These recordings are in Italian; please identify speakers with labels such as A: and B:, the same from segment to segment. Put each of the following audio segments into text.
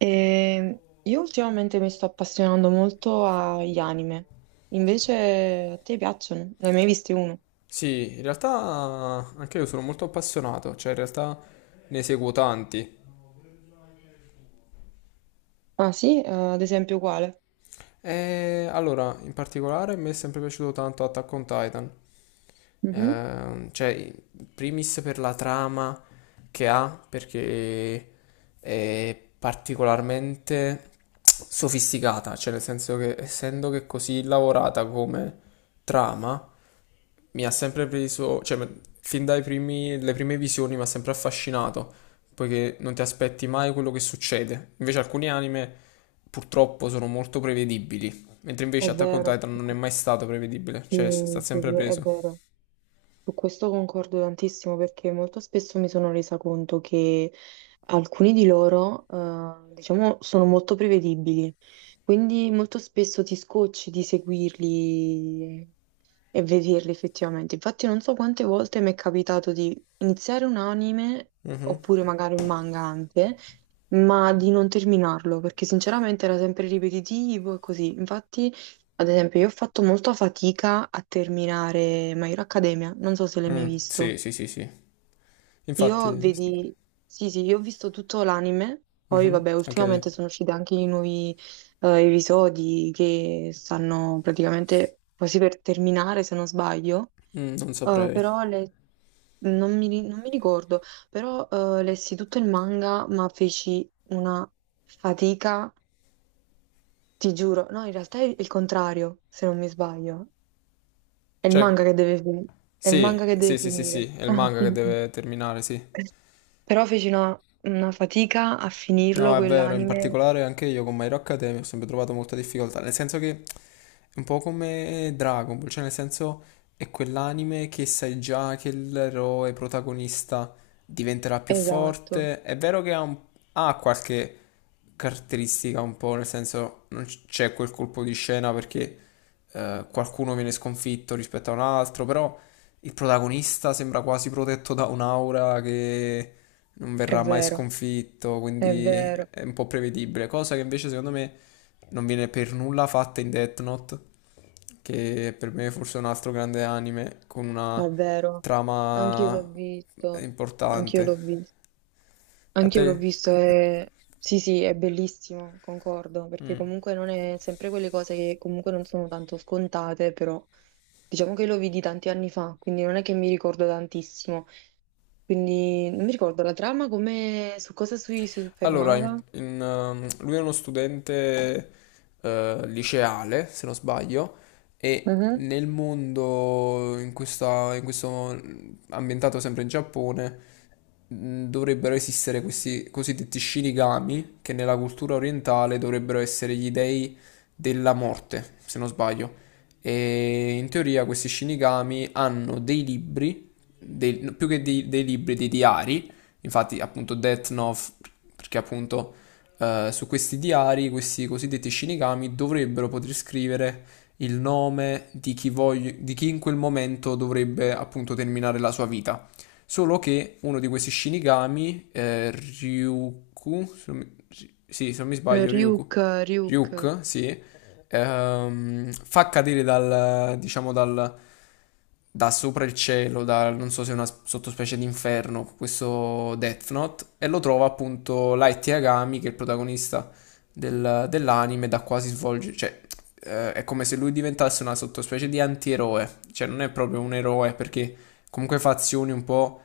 A: E io ultimamente mi sto appassionando molto agli anime. Invece a te piacciono? Ne hai mai visti uno?
B: Sì, in realtà anche io sono molto appassionato, cioè in realtà ne seguo tanti.
A: Ah sì? Ad esempio quale?
B: Allora, in particolare mi è sempre piaciuto tanto Attack on Titan,
A: Mhm.
B: cioè in primis per la trama che ha, perché è particolarmente sofisticata, cioè nel senso che essendo che è così lavorata come trama, mi ha sempre preso, cioè fin dai primi, le prime visioni mi ha sempre affascinato, poiché non ti aspetti mai quello che succede. Invece alcuni anime purtroppo sono molto prevedibili, mentre
A: È
B: invece Attack on
A: vero,
B: Titan non è mai stato prevedibile, cioè sta sempre
A: è
B: preso.
A: vero. Su questo concordo tantissimo, perché molto spesso mi sono resa conto che alcuni di loro, diciamo, sono molto prevedibili, quindi molto spesso ti scocci di seguirli e vederli effettivamente. Infatti non so quante volte mi è capitato di iniziare un anime,
B: Mhm.
A: oppure magari un manga anche, ma di non terminarlo, perché sinceramente era sempre ripetitivo e così. Infatti, ad esempio, io ho fatto molta fatica a terminare My Hero Academia, non so se l'hai mai
B: Mm,
A: visto.
B: sì, sì, sì, sì.
A: Io
B: Infatti,
A: vedi, sì, sì, io ho visto tutto l'anime, poi vabbè,
B: anche io.
A: ultimamente sono usciti anche i nuovi episodi che stanno praticamente quasi per terminare, se non sbaglio.
B: Mm, non saprei.
A: Però non mi ricordo, però lessi tutto il manga, ma feci una fatica, ti giuro. No, in realtà è il contrario, se non mi sbaglio. È il manga
B: Cioè,
A: che è il manga
B: sì,
A: che
B: sì,
A: deve
B: sì, sì,
A: finire.
B: sì, è il
A: Ah,
B: manga che
A: sì.
B: deve terminare, sì.
A: Però feci una fatica a
B: No,
A: finirlo
B: è vero, in
A: quell'anime.
B: particolare anche io con My Hero Academia ho sempre trovato molta difficoltà, nel senso che un po' come Dragon Ball, cioè nel senso è quell'anime che sai già che l'eroe protagonista diventerà più
A: Esatto,
B: forte. È vero che ha qualche caratteristica un po', nel senso non c- c'è quel colpo di scena perché qualcuno viene sconfitto rispetto a un altro, però il protagonista sembra quasi protetto da un'aura che non
A: è
B: verrà mai
A: vero,
B: sconfitto,
A: è
B: quindi
A: vero,
B: è un po' prevedibile, cosa che invece secondo me non viene per nulla fatta in Death Note, che per me è forse un altro grande anime con una
A: è vero. Anch'io l'ho
B: trama
A: visto, anch'io l'ho
B: importante.
A: visto.
B: E a
A: Anch'io
B: te?
A: l'ho visto e sì, sì, è bellissimo, concordo, perché
B: Mm.
A: comunque non è sempre quelle cose che comunque non sono tanto scontate, però diciamo che lo vidi tanti anni fa, quindi non è che mi ricordo tantissimo. Quindi non mi ricordo la trama, come su cosa si
B: Allora, in-
A: soffermava.
B: in, ehm, lui è uno studente liceale, se non sbaglio, e
A: Mhm.
B: nel mondo, in questo ambientato sempre in Giappone, dovrebbero esistere questi cosiddetti Shinigami, che nella cultura orientale dovrebbero essere gli dei della morte, se non sbaglio. E in teoria questi Shinigami hanno dei libri, no, più che dei libri, dei diari. Infatti, appunto, Death Note, perché appunto su questi diari, questi cosiddetti Shinigami dovrebbero poter scrivere il nome di chi, di chi in quel momento dovrebbe appunto terminare la sua vita. Solo che uno di questi Shinigami, Ryuku, se non mi- sì, se non mi sbaglio,
A: Ryuk,
B: Ryuku,
A: Ryuk.
B: Ryuk, sì, fa cadere dal, da sopra il cielo, da, non so se è una sottospecie di inferno, questo Death Note, e lo trova appunto Light Yagami, che è il protagonista dell'anime, da quasi svolge, cioè è come se lui diventasse una sottospecie di antieroe, cioè non è proprio un eroe perché comunque fa azioni un po'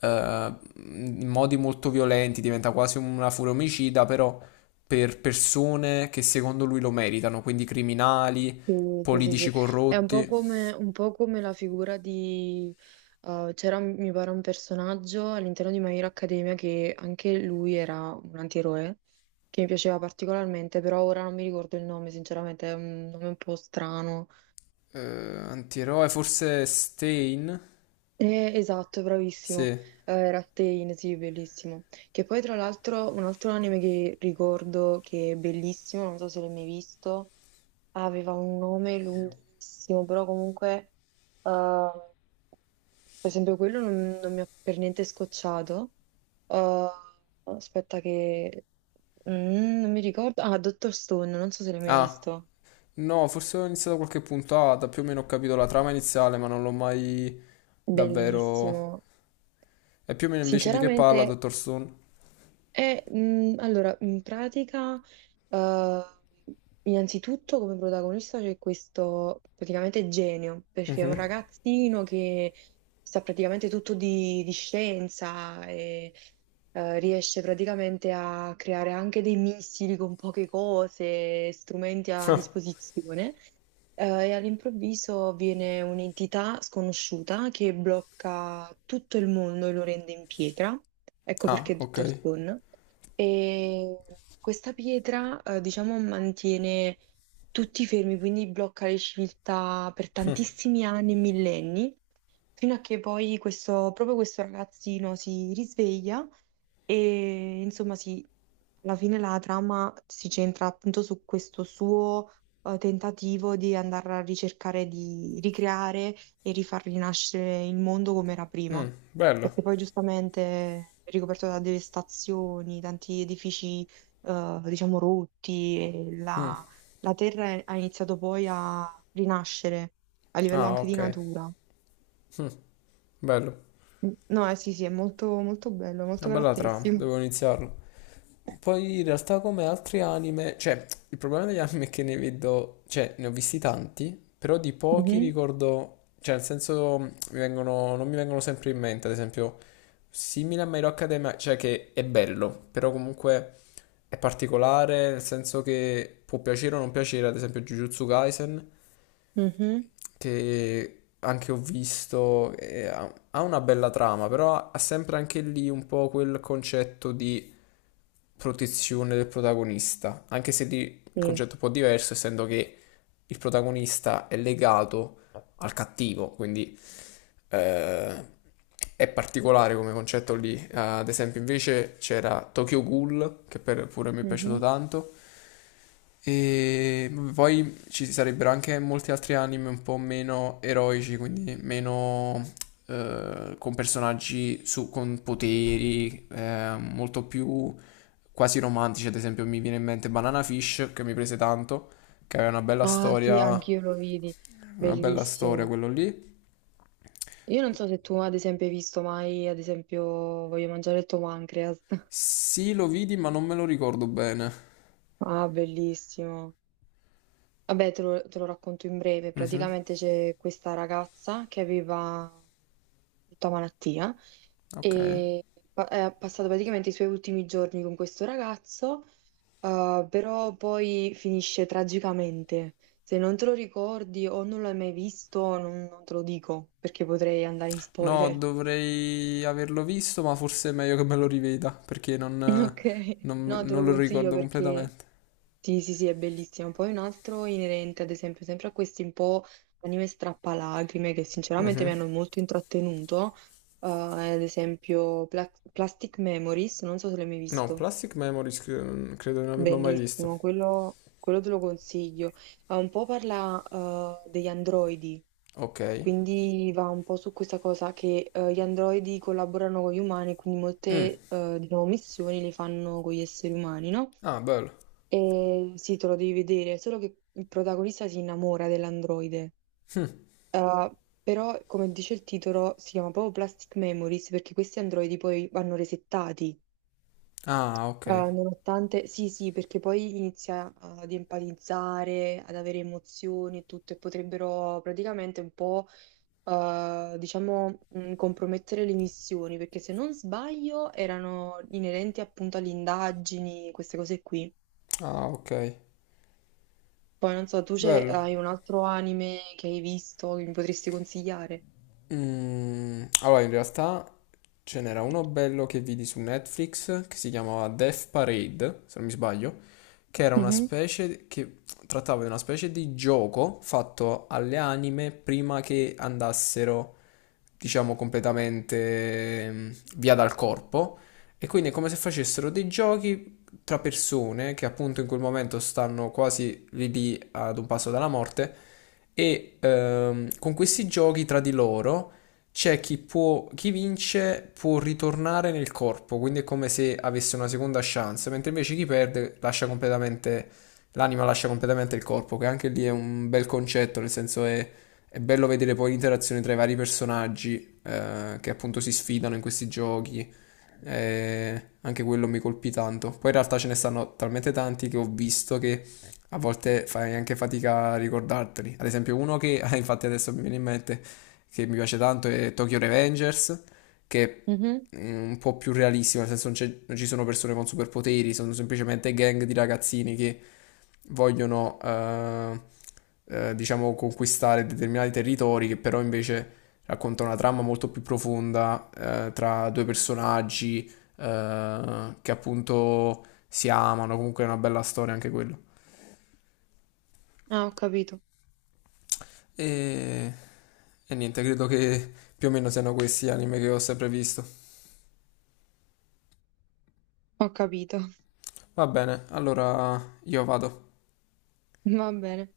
B: in modi molto violenti, diventa quasi una furia omicida, però per persone che secondo lui lo meritano, quindi criminali,
A: Sì, sì, sì,
B: politici
A: sì. È
B: corrotti,
A: un po' come la figura di... c'era, mi pare, un personaggio all'interno di My Hero Academia che anche lui era un antieroe, che mi piaceva particolarmente, però ora non mi ricordo il nome, sinceramente, è un nome un po' strano.
B: antieroe, forse Stein?
A: Esatto, bravissimo.
B: Sì.
A: Era Pain, sì, bellissimo. Che poi, tra l'altro, un altro anime che ricordo che è bellissimo, non so se l'hai mai visto, aveva un nome lunghissimo, però comunque... eh, per esempio, quello non mi ha per niente scocciato. Uh, aspetta che... Mm, non mi ricordo. Ah, Dottor Stone, non so se l'hai mai
B: Ah,
A: visto.
B: no, forse ho iniziato qualche puntata, più o meno ho capito la trama iniziale, ma non l'ho mai davvero...
A: Bellissimo.
B: E più o meno invece di che parla,
A: Sinceramente,
B: dottor Stone?
A: Allora, in pratica, eh, innanzitutto come protagonista c'è questo praticamente genio, perché è un ragazzino che sa praticamente tutto di scienza e riesce praticamente a creare anche dei missili con poche cose, strumenti a disposizione. E all'improvviso viene un'entità sconosciuta che blocca tutto il mondo e lo rende in pietra. Ecco
B: Ah,
A: perché è
B: ok.
A: detto Stone. E questa pietra, diciamo, mantiene tutti fermi, quindi blocca le civiltà per tantissimi anni e millenni. Fino a che poi questo, proprio questo ragazzino si risveglia e alla fine la trama si centra appunto su questo suo tentativo di andare a ricercare di ricreare e rifar rinascere il mondo come era prima,
B: Mm, bello.
A: perché poi giustamente è ricoperto da devastazioni, tanti edifici diciamo rotti e
B: Mm,
A: la terra ha iniziato poi a rinascere a livello
B: ah,
A: anche di
B: ok.
A: natura.
B: Mm, bello.
A: No, sì, sì, è molto, molto bello, molto
B: Una bella trama,
A: caratteristico.
B: devo iniziarla. Poi in realtà come altri anime, cioè il problema degli anime è che ne vedo, cioè ne ho visti tanti, però di pochi
A: Mhm,
B: ricordo, cioè nel senso mi vengono, non mi vengono sempre in mente, ad esempio simile a My Hero Academia, cioè che è bello, però comunque è particolare, nel senso che può piacere o non piacere, ad esempio Jujutsu Kaisen,
A: mhm,
B: che anche ho visto, ha una bella trama, però ha sempre anche lì un po' quel concetto di protezione del protagonista, anche se il
A: sì,
B: concetto è un po' diverso, essendo che il protagonista è legato al cattivo, quindi eh, è particolare come concetto lì. Ad esempio, invece c'era Tokyo Ghoul, che pure mi è piaciuto
A: mhm.
B: tanto, e poi ci sarebbero anche molti altri anime un po' meno eroici, quindi meno con personaggi con poteri, molto più quasi romantici. Ad esempio, mi viene in mente Banana Fish, che mi prese tanto, che aveva
A: Ah sì, anch'io lo vidi,
B: una bella storia
A: bellissimo.
B: quello lì.
A: Io non so se tu ad esempio hai visto mai, ad esempio, Voglio mangiare il tuo pancreas.
B: Sì, lo vidi, ma non me lo ricordo bene.
A: Ah, bellissimo. Vabbè, te lo racconto in breve.
B: Mhm,
A: Praticamente c'è questa ragazza che aveva tutta malattia
B: ok.
A: e ha passato praticamente i suoi ultimi giorni con questo ragazzo, però poi finisce tragicamente. Se non te lo ricordi o non l'hai mai visto, non te lo dico perché potrei andare in
B: No,
A: spoiler.
B: dovrei averlo visto, ma forse è meglio che me lo riveda perché
A: Ok, no, te lo
B: non lo
A: consiglio
B: ricordo
A: perché
B: completamente.
A: sì, sì, sì, è bellissimo. Poi un altro inerente, ad esempio, sempre a questi un po' anime strappalacrime che sinceramente mi
B: Mhm.
A: hanno molto intrattenuto, ad esempio Plastic Memories, non so se l'hai mai
B: No,
A: visto.
B: Plastic Memories credo di non averlo mai visto.
A: Bellissimo, quello te lo consiglio. Un po' parla degli androidi,
B: Ok.
A: quindi va un po' su questa cosa che gli androidi collaborano con gli umani, quindi
B: Mm.
A: molte, diciamo, missioni le fanno con gli esseri umani, no?
B: Ah, bello.
A: E sì, te lo devi vedere, solo che il protagonista si innamora dell'androide. Eh, però, come dice il titolo, si chiama proprio Plastic Memories perché questi androidi poi vanno resettati.
B: Ah, ok.
A: Nonostante, sì, sì, perché poi inizia ad empatizzare, ad avere emozioni e tutto, e potrebbero praticamente un po', diciamo, compromettere le missioni, perché se non sbaglio erano inerenti appunto alle indagini, queste cose qui.
B: Ah, ok.
A: Poi non so,
B: Bello.
A: hai un altro anime che hai visto che mi potresti consigliare?
B: Mm, allora, in realtà ce n'era uno bello che vidi su Netflix che si chiamava Death Parade, se non mi sbaglio, che era una
A: Mhm,
B: specie che trattava di una specie di gioco fatto alle anime prima che andassero, diciamo, completamente mm, via dal corpo. E quindi è come se facessero dei giochi tra persone che appunto in quel momento stanno quasi lì lì ad un passo dalla morte e con questi giochi tra di loro c'è chi può, chi vince può ritornare nel corpo, quindi è come se avesse una seconda chance, mentre invece chi perde lascia completamente, l'anima lascia completamente il corpo, che anche lì è un bel concetto, nel senso è bello vedere poi l'interazione tra i vari personaggi che appunto si sfidano in questi giochi anche quello mi colpì tanto. Poi in realtà ce ne stanno talmente tanti che ho visto che a volte fai anche fatica a ricordarteli. Ad esempio, uno che infatti adesso mi viene in mente che mi piace tanto è Tokyo Revengers, che
A: mhm.
B: è un po' più realistico, nel senso non ci sono persone con superpoteri, sono semplicemente gang di ragazzini che vogliono, diciamo, conquistare determinati territori, che però invece racconta una trama molto più profonda tra due personaggi che appunto si amano, comunque è una bella storia anche quello.
A: Ah, ho capito,
B: E, e niente, credo che più o meno siano questi gli anime che ho sempre visto.
A: ho capito.
B: Va bene, allora io vado.
A: Va bene.